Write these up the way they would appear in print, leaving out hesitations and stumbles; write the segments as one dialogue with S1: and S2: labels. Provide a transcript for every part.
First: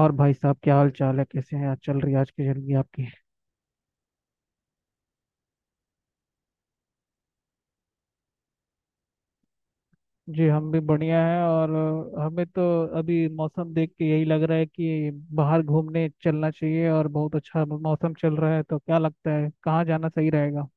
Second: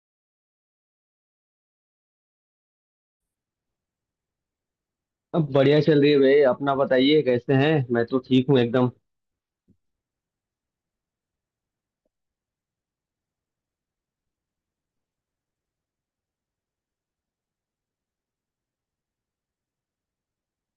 S1: और भाई साहब, क्या हाल चाल है? कैसे हैं? आज चल रही है आज की जिंदगी आपकी?
S2: अब बढ़िया चल रही है भाई। अपना बताइए कैसे हैं। मैं तो ठीक हूँ एकदम।
S1: जी, हम भी बढ़िया हैं। और हमें तो अभी मौसम देख के यही लग रहा है कि बाहर घूमने चलना चाहिए, और बहुत अच्छा मौसम चल रहा है, तो क्या लगता है कहाँ जाना सही रहेगा?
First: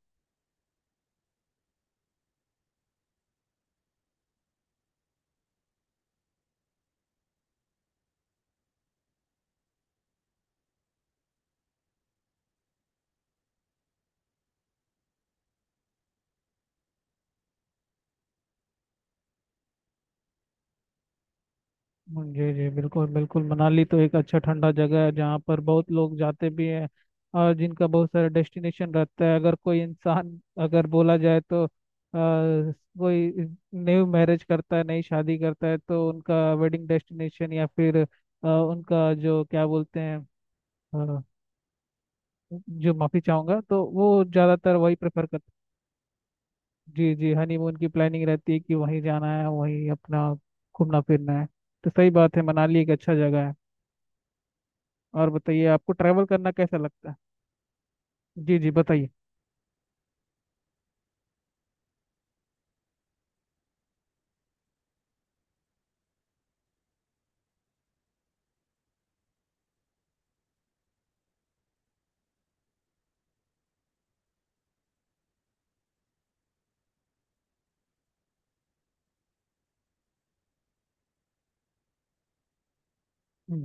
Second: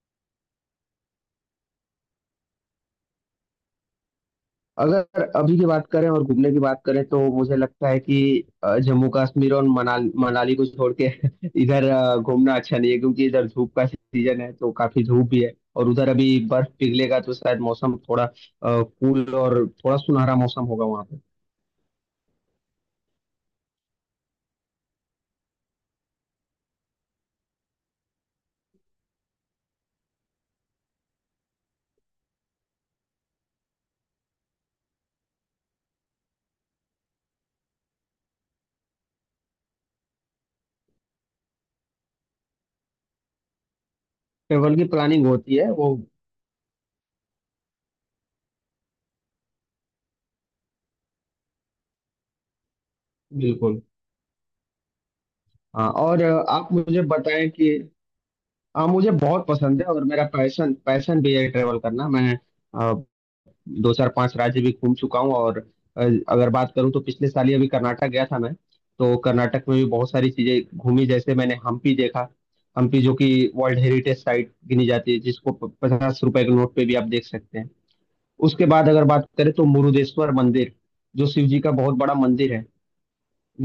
S2: अगर अभी की बात करें और घूमने की बात करें तो मुझे लगता है कि जम्मू कश्मीर और मनाली मनाली को छोड़ के इधर घूमना अच्छा नहीं है क्योंकि इधर धूप का सीजन है तो काफी धूप भी है और उधर अभी बर्फ पिघलेगा तो शायद मौसम थोड़ा कूल और थोड़ा सुनहरा मौसम होगा वहाँ पे।
S1: जी जी, बिल्कुल बिल्कुल। मनाली तो एक अच्छा ठंडा जगह है जहाँ पर बहुत लोग जाते भी हैं, और जिनका बहुत सारा डेस्टिनेशन रहता है। अगर कोई इंसान, अगर बोला जाए तो कोई न्यू मैरिज करता है, नई शादी करता है, तो उनका वेडिंग डेस्टिनेशन या फिर उनका जो क्या बोलते हैं, अ, जो माफी चाहूंगा, तो वो ज्यादातर
S2: ट्रेवल की
S1: वही प्रेफर
S2: प्लानिंग
S1: कर—
S2: होती है वो।
S1: जी जी, हनीमून की प्लानिंग रहती है कि वहीं जाना है, वहीं अपना घूमना फिरना है। तो सही बात है, मनाली एक अच्छा जगह है।
S2: बिल्कुल।
S1: और बताइए,
S2: हाँ,
S1: आपको
S2: और
S1: ट्रैवल करना
S2: आप
S1: कैसा
S2: मुझे
S1: लगता है?
S2: बताएं कि।
S1: जी जी,
S2: हाँ,
S1: बताइए।
S2: मुझे बहुत पसंद है और मेरा पैशन पैशन भी है ट्रेवल करना। मैं दो चार पांच राज्य भी घूम चुका हूँ और अ, अगर बात करूँ तो पिछले साल ही अभी कर्नाटक गया था मैं। तो कर्नाटक में भी बहुत सारी चीजें घूमी, जैसे मैंने हम्पी देखा। हम्पी जो कि वर्ल्ड हेरिटेज साइट गिनी जाती है, जिसको 50 रुपए के नोट पे भी आप देख सकते हैं। उसके बाद अगर बात करें तो मुरुदेश्वर मंदिर, जो शिव जी का बहुत बड़ा मंदिर है,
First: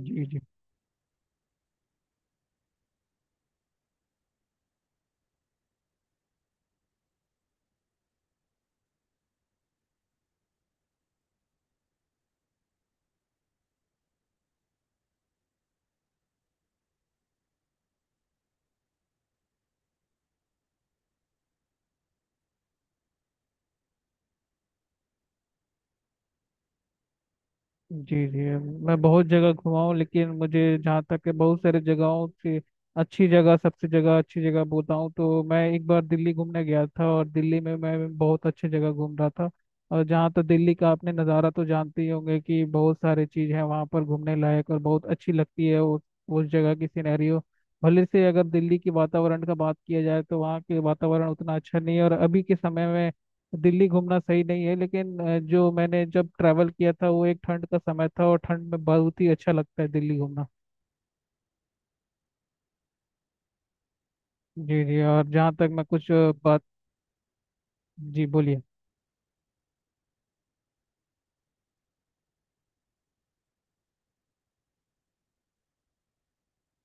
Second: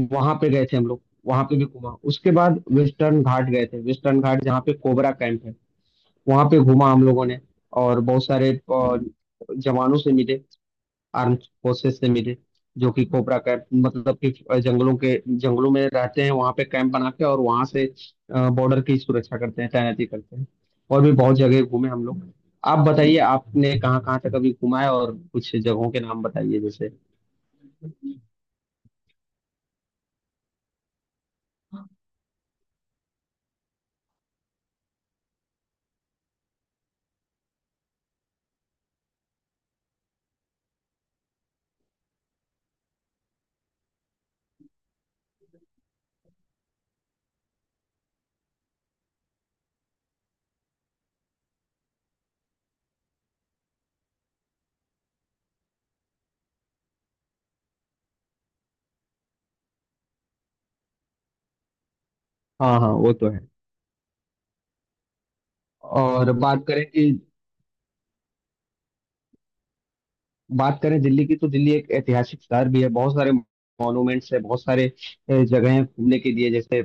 S1: जी
S2: वहां
S1: जी,
S2: पे गए थे हम लोग। वहां पे भी घूमा। उसके बाद वेस्टर्न घाट गए थे। वेस्टर्न घाट जहाँ पे कोबरा कैंप है, वहां पे घूमा हम लोगों ने, और बहुत सारे जवानों से मिले, आर्म्ड फोर्सेस से मिले, जो कि कोबरा कैंप मतलब कि जंगलों के जंगलों में रहते हैं, वहां पे कैंप बना के, और वहां से बॉर्डर की सुरक्षा करते हैं, तैनाती करते हैं। और भी बहुत जगह घूमे हम लोग। आप बताइए आपने कहाँ कहाँ तक अभी घूमा है, और कुछ जगहों के नाम बताइए जैसे।
S1: जी जी, मैं बहुत जगह घुमा हूँ, लेकिन मुझे जहाँ तक है बहुत सारे जगहों से अच्छी जगह, सबसे जगह अच्छी जगह बताऊँ तो मैं एक बार दिल्ली घूमने गया था, और दिल्ली में मैं बहुत अच्छी जगह घूम रहा था। और जहाँ तो दिल्ली का आपने नज़ारा तो जानते ही होंगे कि बहुत सारे चीज़ है वहाँ पर घूमने लायक, और बहुत अच्छी लगती है उस जगह की सिनेरियो। भले से अगर दिल्ली के वातावरण का बात किया जाए तो वहाँ के वातावरण उतना अच्छा नहीं है, और अभी के समय में दिल्ली घूमना सही नहीं है। लेकिन जो मैंने जब ट्रैवल किया था वो एक ठंड का समय था, और ठंड में बहुत ही अच्छा लगता है दिल्ली घूमना।
S2: हाँ हाँ, वो तो है।
S1: जी जी, और जहाँ तक मैं कुछ
S2: और
S1: बात— जी, बोलिए।
S2: बात करें दिल्ली की, तो दिल्ली एक ऐतिहासिक शहर भी है, बहुत सारे मॉन्यूमेंट्स है, बहुत सारे जगह हैं घूमने के लिए। जैसे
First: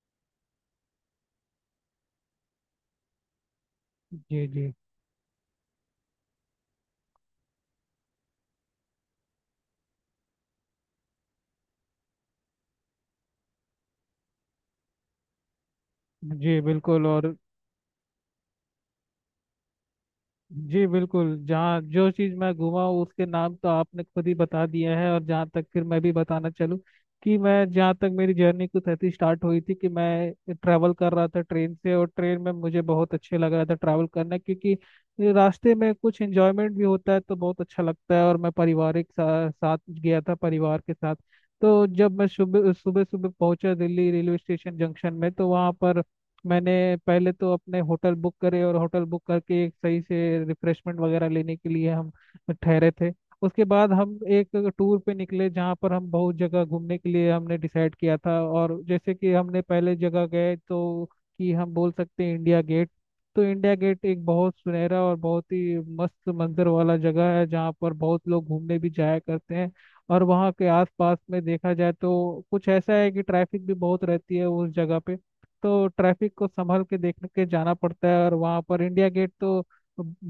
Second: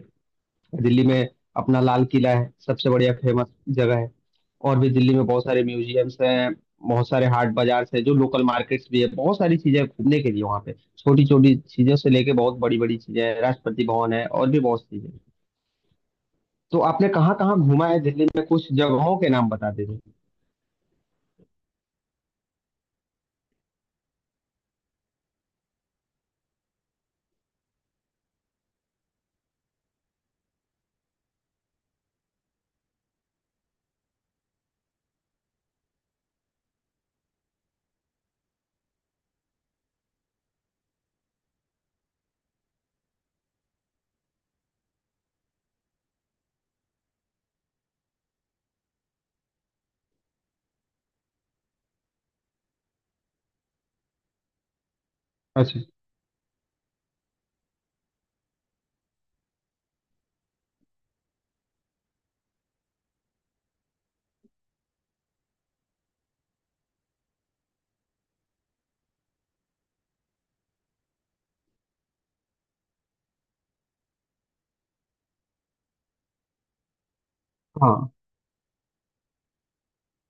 S2: दिल्ली में अपना लाल किला है, सबसे बढ़िया फेमस जगह है।
S1: जी जी,
S2: और भी दिल्ली में बहुत सारे म्यूजियम्स हैं, बहुत सारे हाट बाजार हैं जो लोकल मार्केट्स भी है, बहुत सारी चीजें हैं घूमने के लिए वहाँ पे। छोटी छोटी चीजों से लेके बहुत बड़ी बड़ी चीजें हैं, राष्ट्रपति भवन है और भी बहुत चीजें हैं।
S1: जी
S2: तो
S1: बिल्कुल,
S2: आपने
S1: और
S2: कहाँ कहाँ घूमा है दिल्ली में, कुछ जगहों के नाम बता दीजिए।
S1: जी बिल्कुल, जहाँ जो चीज़ मैं घूमा हूँ, उसके नाम तो आपने खुद ही बता दिया है, और जहाँ तक फिर मैं भी बताना चलूँ कि मैं, जहाँ तक मेरी जर्नी कुछ ऐसी स्टार्ट हुई थी कि मैं ट्रैवल कर रहा था ट्रेन से, और ट्रेन में मुझे बहुत अच्छे लग रहा था ट्रैवल करना, क्योंकि रास्ते में कुछ एंजॉयमेंट भी होता है, तो बहुत अच्छा लगता है। और मैं पारिवारिक साथ गया था, परिवार के साथ। तो जब मैं सुबह सुबह सुबह पहुंचा दिल्ली रेलवे स्टेशन जंक्शन में, तो वहाँ पर मैंने पहले तो अपने होटल बुक करे, और होटल बुक करके एक सही से रिफ्रेशमेंट वगैरह लेने के लिए हम ठहरे थे। उसके बाद हम एक टूर पे निकले, जहाँ
S2: अच्छा।
S1: पर हम बहुत जगह घूमने के लिए हमने डिसाइड किया था, और जैसे कि हमने पहले जगह गए तो, कि हम बोल सकते हैं इंडिया गेट। तो इंडिया गेट एक बहुत सुनहरा और बहुत ही मस्त मंजर वाला जगह है, जहाँ पर बहुत लोग घूमने भी जाया करते हैं। और वहाँ के आसपास में देखा जाए तो कुछ ऐसा है कि ट्रैफिक भी बहुत रहती है उस जगह पे, तो ट्रैफिक को संभल के देख के जाना पड़ता
S2: हाँ।
S1: है। और वहाँ पर इंडिया गेट तो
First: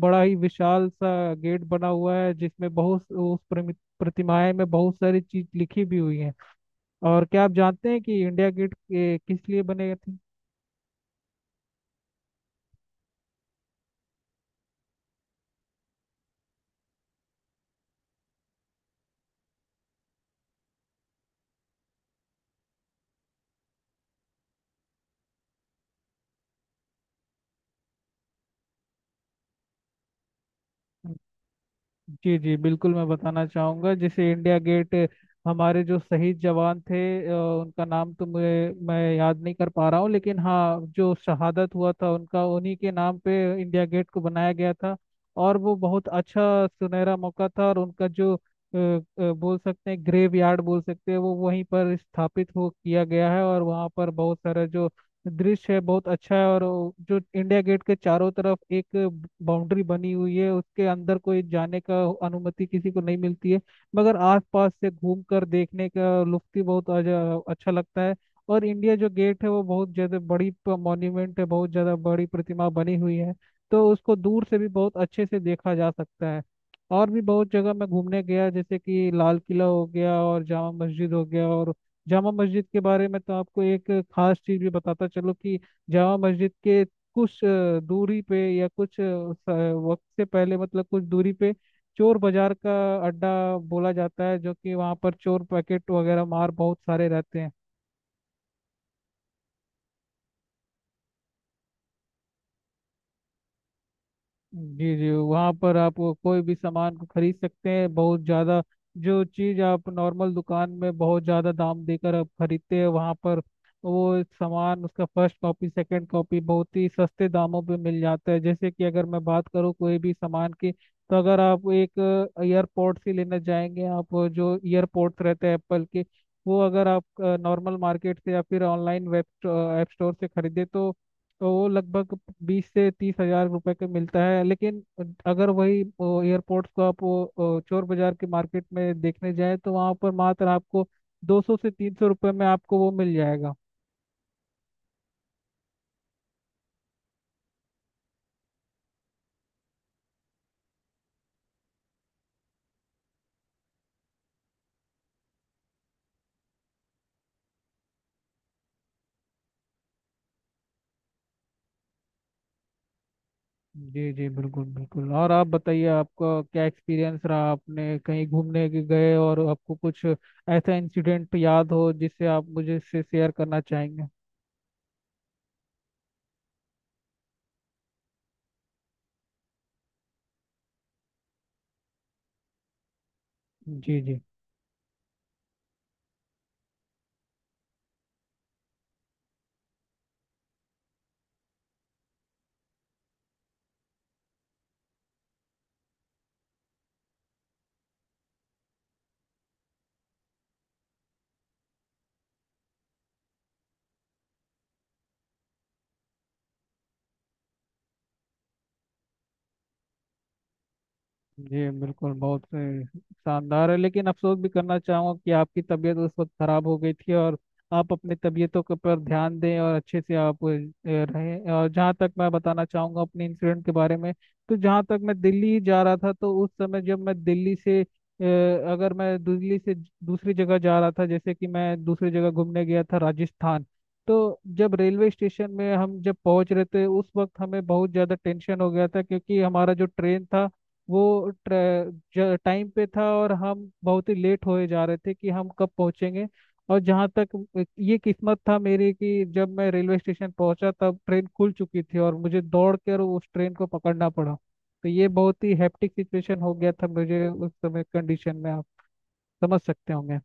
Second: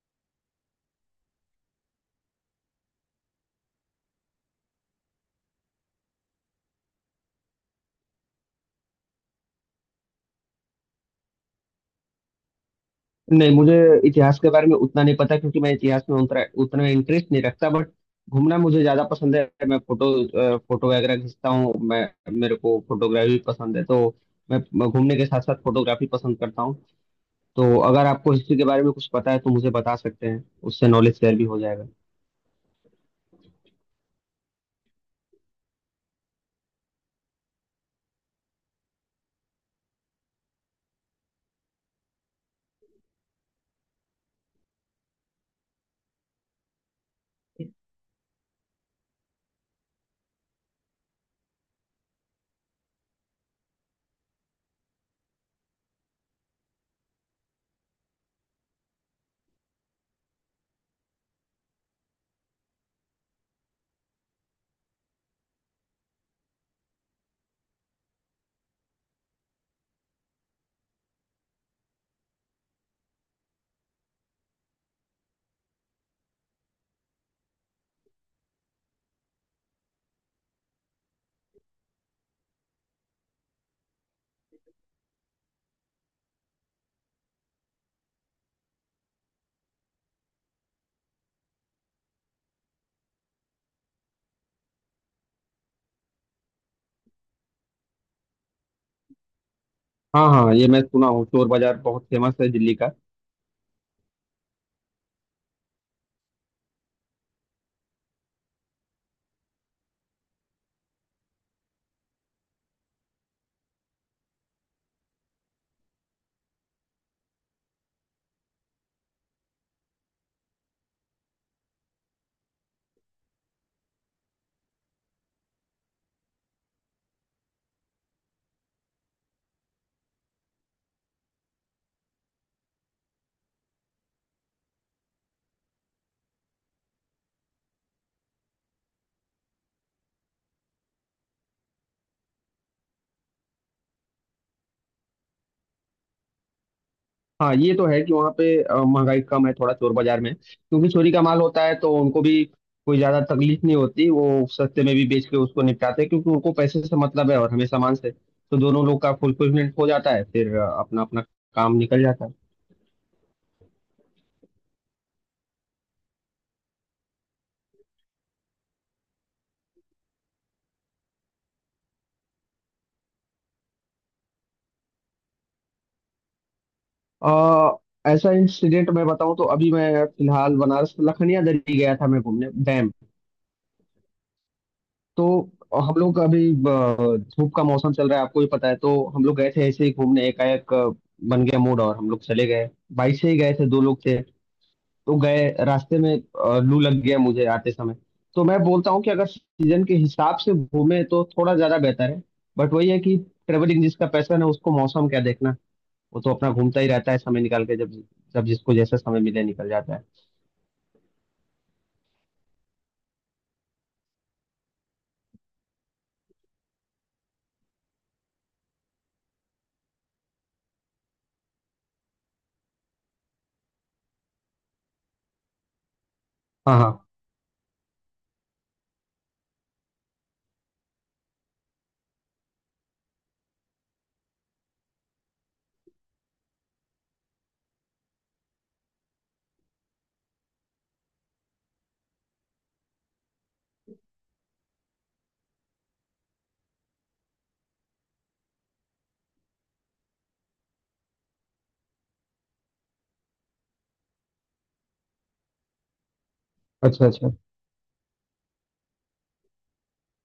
S1: बड़ा ही विशाल सा गेट बना हुआ है, जिसमें बहुत उस प्रतिमाएं में बहुत सारी चीज लिखी भी हुई है। और क्या आप जानते हैं कि इंडिया गेट किस लिए बने थे?
S2: नहीं, मुझे इतिहास के बारे में उतना नहीं पता, क्योंकि मैं इतिहास में उतना उतना इंटरेस्ट नहीं रखता, बट घूमना मुझे ज्यादा पसंद है। मैं फोटो वगैरह खींचता हूँ। मैं, मेरे को फोटोग्राफी पसंद है, तो मैं घूमने के साथ साथ फोटोग्राफी पसंद करता हूँ। तो अगर आपको हिस्ट्री के बारे में कुछ पता है तो मुझे बता सकते हैं, उससे नॉलेज शेयर भी हो जाएगा।
S1: जी जी, बिल्कुल, मैं बताना चाहूँगा। जैसे इंडिया गेट, हमारे जो शहीद जवान थे, उनका नाम तो मुझे, मैं याद नहीं कर पा रहा हूँ, लेकिन हाँ, जो शहादत हुआ था उनका, उन्हीं के नाम पे इंडिया गेट को बनाया गया था। और वो बहुत अच्छा सुनहरा मौका था। और उनका जो बोल सकते हैं ग्रेव यार्ड बोल सकते हैं, वो वहीं पर स्थापित हो किया गया है, और वहाँ पर बहुत सारा जो दृश्य है बहुत अच्छा है। और वो जो इंडिया गेट के चारों तरफ एक बाउंड्री बनी हुई है, उसके अंदर कोई जाने का अनुमति किसी को नहीं मिलती है, मगर आसपास से घूम कर देखने का लुत्फ ही बहुत अच्छा लगता है। और इंडिया जो गेट है वो बहुत ज्यादा बड़ी मॉन्यूमेंट है, बहुत ज्यादा बड़ी प्रतिमा बनी हुई है, तो उसको दूर से भी बहुत अच्छे से देखा जा सकता है। और भी बहुत जगह मैं घूमने गया, जैसे कि लाल किला हो गया, और जामा मस्जिद हो गया, और जामा मस्जिद के बारे में तो आपको एक खास चीज भी बताता चलो, कि जामा मस्जिद के कुछ दूरी पे, या कुछ स- वक्त से पहले मतलब कुछ दूरी पे, चोर बाजार का अड्डा बोला जाता है, जो कि वहाँ पर चोर पैकेट वगैरह मार बहुत सारे रहते हैं।
S2: हाँ हाँ, ये मैं सुना हूँ, चोर बाजार बहुत फेमस है दिल्ली का।
S1: जी जी, वहाँ पर आप वो कोई भी सामान को खरीद सकते हैं बहुत ज़्यादा। जो चीज़ आप नॉर्मल दुकान में बहुत ज़्यादा दाम देकर आप खरीदते हैं, वहाँ पर वो सामान उसका फर्स्ट कॉपी सेकंड कॉपी बहुत ही सस्ते दामों पे मिल जाता है। जैसे कि अगर मैं बात करूँ कोई भी सामान की, तो अगर आप एक ईयरपोर्ट से लेना चाहेंगे, आप वो जो ईयरपोर्ट्स रहते हैं एप्पल के, वो अगर आप नॉर्मल मार्केट से या फिर ऑनलाइन वेब ऐप स्टोर से खरीदे, तो वो लगभग 20 से 30 हज़ार रुपए का मिलता है। लेकिन अगर वही एयरपोर्ट्स को आप वो चोर बाजार के मार्केट में देखने जाए, तो वहाँ पर मात्र आपको 200 से 300 रुपये में आपको वो मिल जाएगा।
S2: हाँ ये तो है कि वहाँ पे महंगाई कम है थोड़ा चोर बाजार में, क्योंकि चोरी का माल होता है तो उनको भी कोई ज्यादा तकलीफ नहीं होती, वो सस्ते में भी बेच के उसको निपटाते हैं क्योंकि उनको पैसे से मतलब है और हमें सामान से, तो दोनों लोग का फुलफिलमेंट हो जाता है, फिर अपना अपना काम निकल जाता है।
S1: जी जी, बिल्कुल बिल्कुल। और आप बताइए, आपका क्या एक्सपीरियंस रहा? आपने कहीं घूमने के गए और आपको कुछ ऐसा इंसिडेंट याद हो जिससे आप मुझे से शेयर करना चाहेंगे?
S2: अ, ऐसा इंसिडेंट मैं बताऊँ, तो अभी मैं फिलहाल बनारस लखनिया दरी गया था, मैं घूमने डैम।
S1: जी जी,
S2: तो हम लोग का अभी धूप का मौसम चल रहा है, आपको भी पता है, तो हम लोग गए थे ऐसे ही घूमने, एकाएक बन गया मूड और हम लोग चले गए। बाइक से ही गए थे, दो लोग थे। तो गए, रास्ते में लू लग गया मुझे आते समय। तो मैं बोलता हूँ कि अगर सीजन के हिसाब से घूमे तो थोड़ा ज्यादा बेहतर है, बट वही है कि ट्रेवलिंग जिसका पैशन है उसको मौसम क्या देखना, वो तो अपना घूमता ही रहता है समय निकाल के, जब जब जिसको जैसा समय मिले निकल जाता है।
S1: जी बिल्कुल, बहुत शानदार है। लेकिन अफसोस भी करना चाहूँगा कि आपकी तबीयत उस वक्त खराब हो गई थी, और आप अपनी तबीयतों के ऊपर ध्यान दें और अच्छे से आप रहें। और जहाँ तक मैं बताना चाहूँगा अपने इंसिडेंट के बारे में, तो जहाँ तक मैं दिल्ली जा रहा था, तो उस
S2: हाँ
S1: समय जब
S2: हाँ।
S1: मैं दिल्ली से अगर मैं दिल्ली से दूसरी जगह जा रहा था, जैसे कि मैं दूसरी जगह घूमने गया था राजस्थान, तो जब रेलवे स्टेशन में हम जब पहुंच रहे थे उस वक्त हमें बहुत ज़्यादा टेंशन हो गया था, क्योंकि हमारा जो ट्रेन था वो टाइम पे था और हम बहुत ही लेट होए जा रहे थे कि हम कब पहुंचेंगे। और जहाँ तक ये किस्मत था मेरी कि जब मैं रेलवे स्टेशन पहुंचा तब ट्रेन खुल चुकी थी, और मुझे दौड़ कर उस ट्रेन को पकड़ना पड़ा। तो ये बहुत ही हैप्टिक सिचुएशन हो गया था
S2: अच्छा
S1: मुझे,
S2: अच्छा।
S1: उस समय कंडीशन में आप समझ सकते होंगे।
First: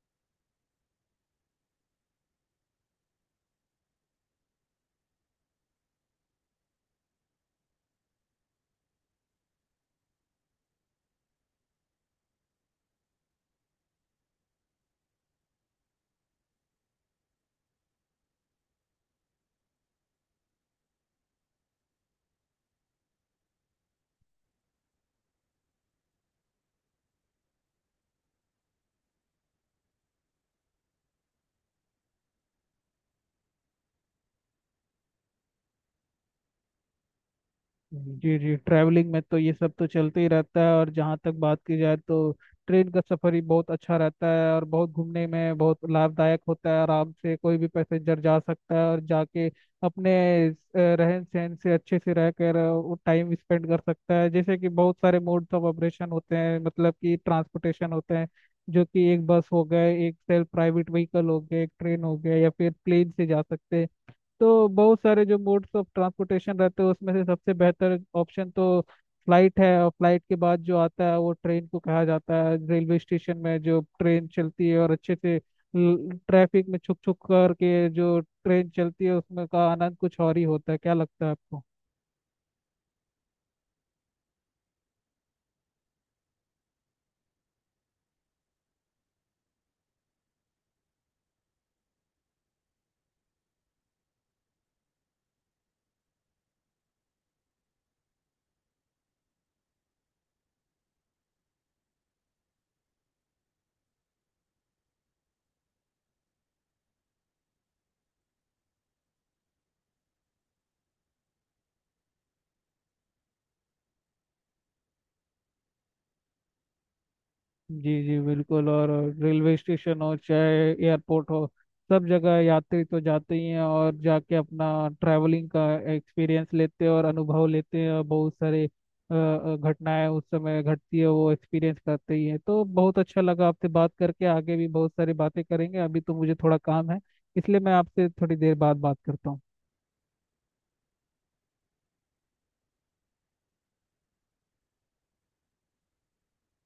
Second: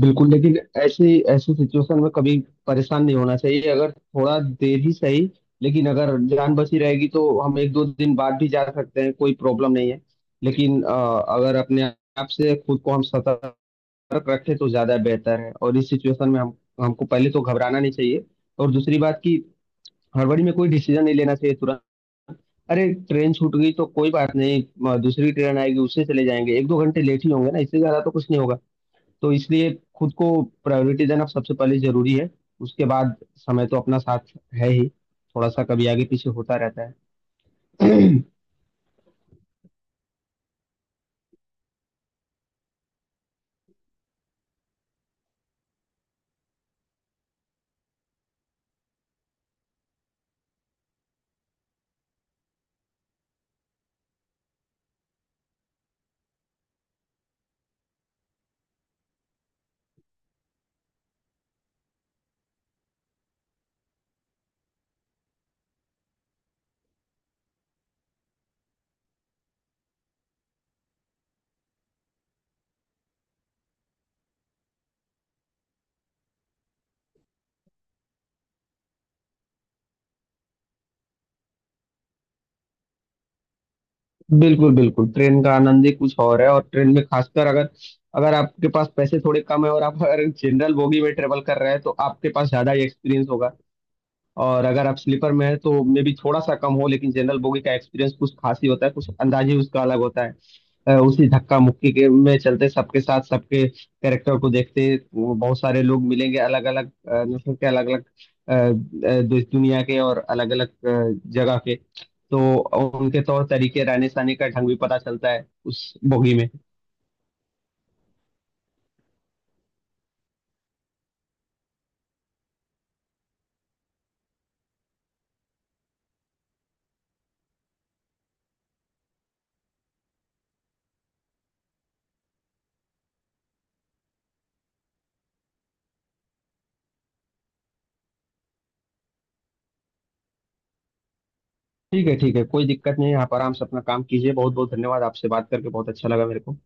S2: बिल्कुल, लेकिन ऐसी ऐसी सिचुएशन में कभी परेशान नहीं होना चाहिए, अगर थोड़ा देर ही सही, लेकिन अगर जान बची रहेगी तो हम एक दो दिन बाद भी जा सकते हैं, कोई प्रॉब्लम नहीं है। लेकिन अगर अपने आप से खुद को हम सतर्क रखें तो ज्यादा बेहतर है, और इस सिचुएशन में हम हमको पहले तो घबराना नहीं चाहिए, और दूसरी बात कि हड़बड़ी में कोई डिसीजन नहीं लेना चाहिए तुरंत। अरे, ट्रेन छूट गई तो कोई बात नहीं, दूसरी ट्रेन आएगी उससे चले जाएंगे, एक दो घंटे लेट ही होंगे ना, इससे ज्यादा तो कुछ नहीं होगा। तो इसलिए खुद को प्रायोरिटी देना सबसे पहले जरूरी है, उसके बाद समय तो अपना साथ है ही, थोड़ा सा कभी आगे पीछे होता रहता है।
S1: जी जी, ट्रैवलिंग में तो ये सब तो चलते ही रहता है। और जहाँ तक बात की जाए तो ट्रेन का सफर ही बहुत अच्छा रहता है, और बहुत घूमने में बहुत लाभदायक होता है, आराम से कोई भी पैसेंजर जा सकता है, और जाके अपने रहन सहन से अच्छे से रह कर वो टाइम स्पेंड कर सकता है। जैसे कि बहुत सारे मोड्स ऑफ ऑपरेशन होते हैं, मतलब कि ट्रांसपोर्टेशन होते हैं, जो कि एक बस हो गए, एक सेल्फ प्राइवेट व्हीकल हो गया, एक ट्रेन हो गया, या फिर प्लेन से जा सकते हैं। तो बहुत सारे जो मोड्स ऑफ ट्रांसपोर्टेशन रहते हैं उसमें से सबसे बेहतर ऑप्शन तो फ्लाइट है, और फ्लाइट के बाद जो आता है वो ट्रेन को कहा जाता है। रेलवे स्टेशन में जो ट्रेन चलती है, और अच्छे से ट्रैफिक में छुक छुक करके जो ट्रेन चलती है उसमें का आनंद कुछ और ही होता है। क्या लगता है आपको?
S2: बिल्कुल बिल्कुल, ट्रेन का आनंद ही कुछ और है। और ट्रेन में खासकर अगर अगर आपके पास पैसे थोड़े कम है और आप अगर जनरल बोगी में ट्रेवल कर रहे हैं तो आपके पास ज्यादा ही एक्सपीरियंस होगा, और अगर आप स्लीपर में है तो मे बी थोड़ा सा कम हो, लेकिन जनरल बोगी का एक्सपीरियंस कुछ खास ही होता है, कुछ अंदाज ही उसका अलग होता है। उसी धक्का मुक्की के में चलते सबके साथ, सबके कैरेक्टर को देखते, वो बहुत सारे लोग मिलेंगे, अलग अलग नस्ल के, अलग अलग दुनिया के और अलग अलग जगह के, तो उनके तौर तरीके रहने सहने का ढंग भी पता चलता है उस बोगी में।
S1: जी जी, बिल्कुल। और रेलवे स्टेशन हो चाहे एयरपोर्ट हो, सब जगह यात्री तो जाते ही हैं, और जाके अपना ट्रैवलिंग का एक्सपीरियंस लेते हैं और अनुभव लेते हैं, और बहुत सारे घटनाएं उस समय घटती है, वो एक्सपीरियंस करते ही हैं। तो बहुत अच्छा लगा आपसे बात करके, आगे भी बहुत सारी बातें करेंगे, अभी तो मुझे थोड़ा काम है, इसलिए मैं आपसे थोड़ी देर बाद बात करता हूँ।
S2: ठीक है ठीक है, कोई दिक्कत नहीं है, आप आराम से अपना काम कीजिए। बहुत बहुत धन्यवाद, आपसे बात करके बहुत अच्छा लगा मेरे को।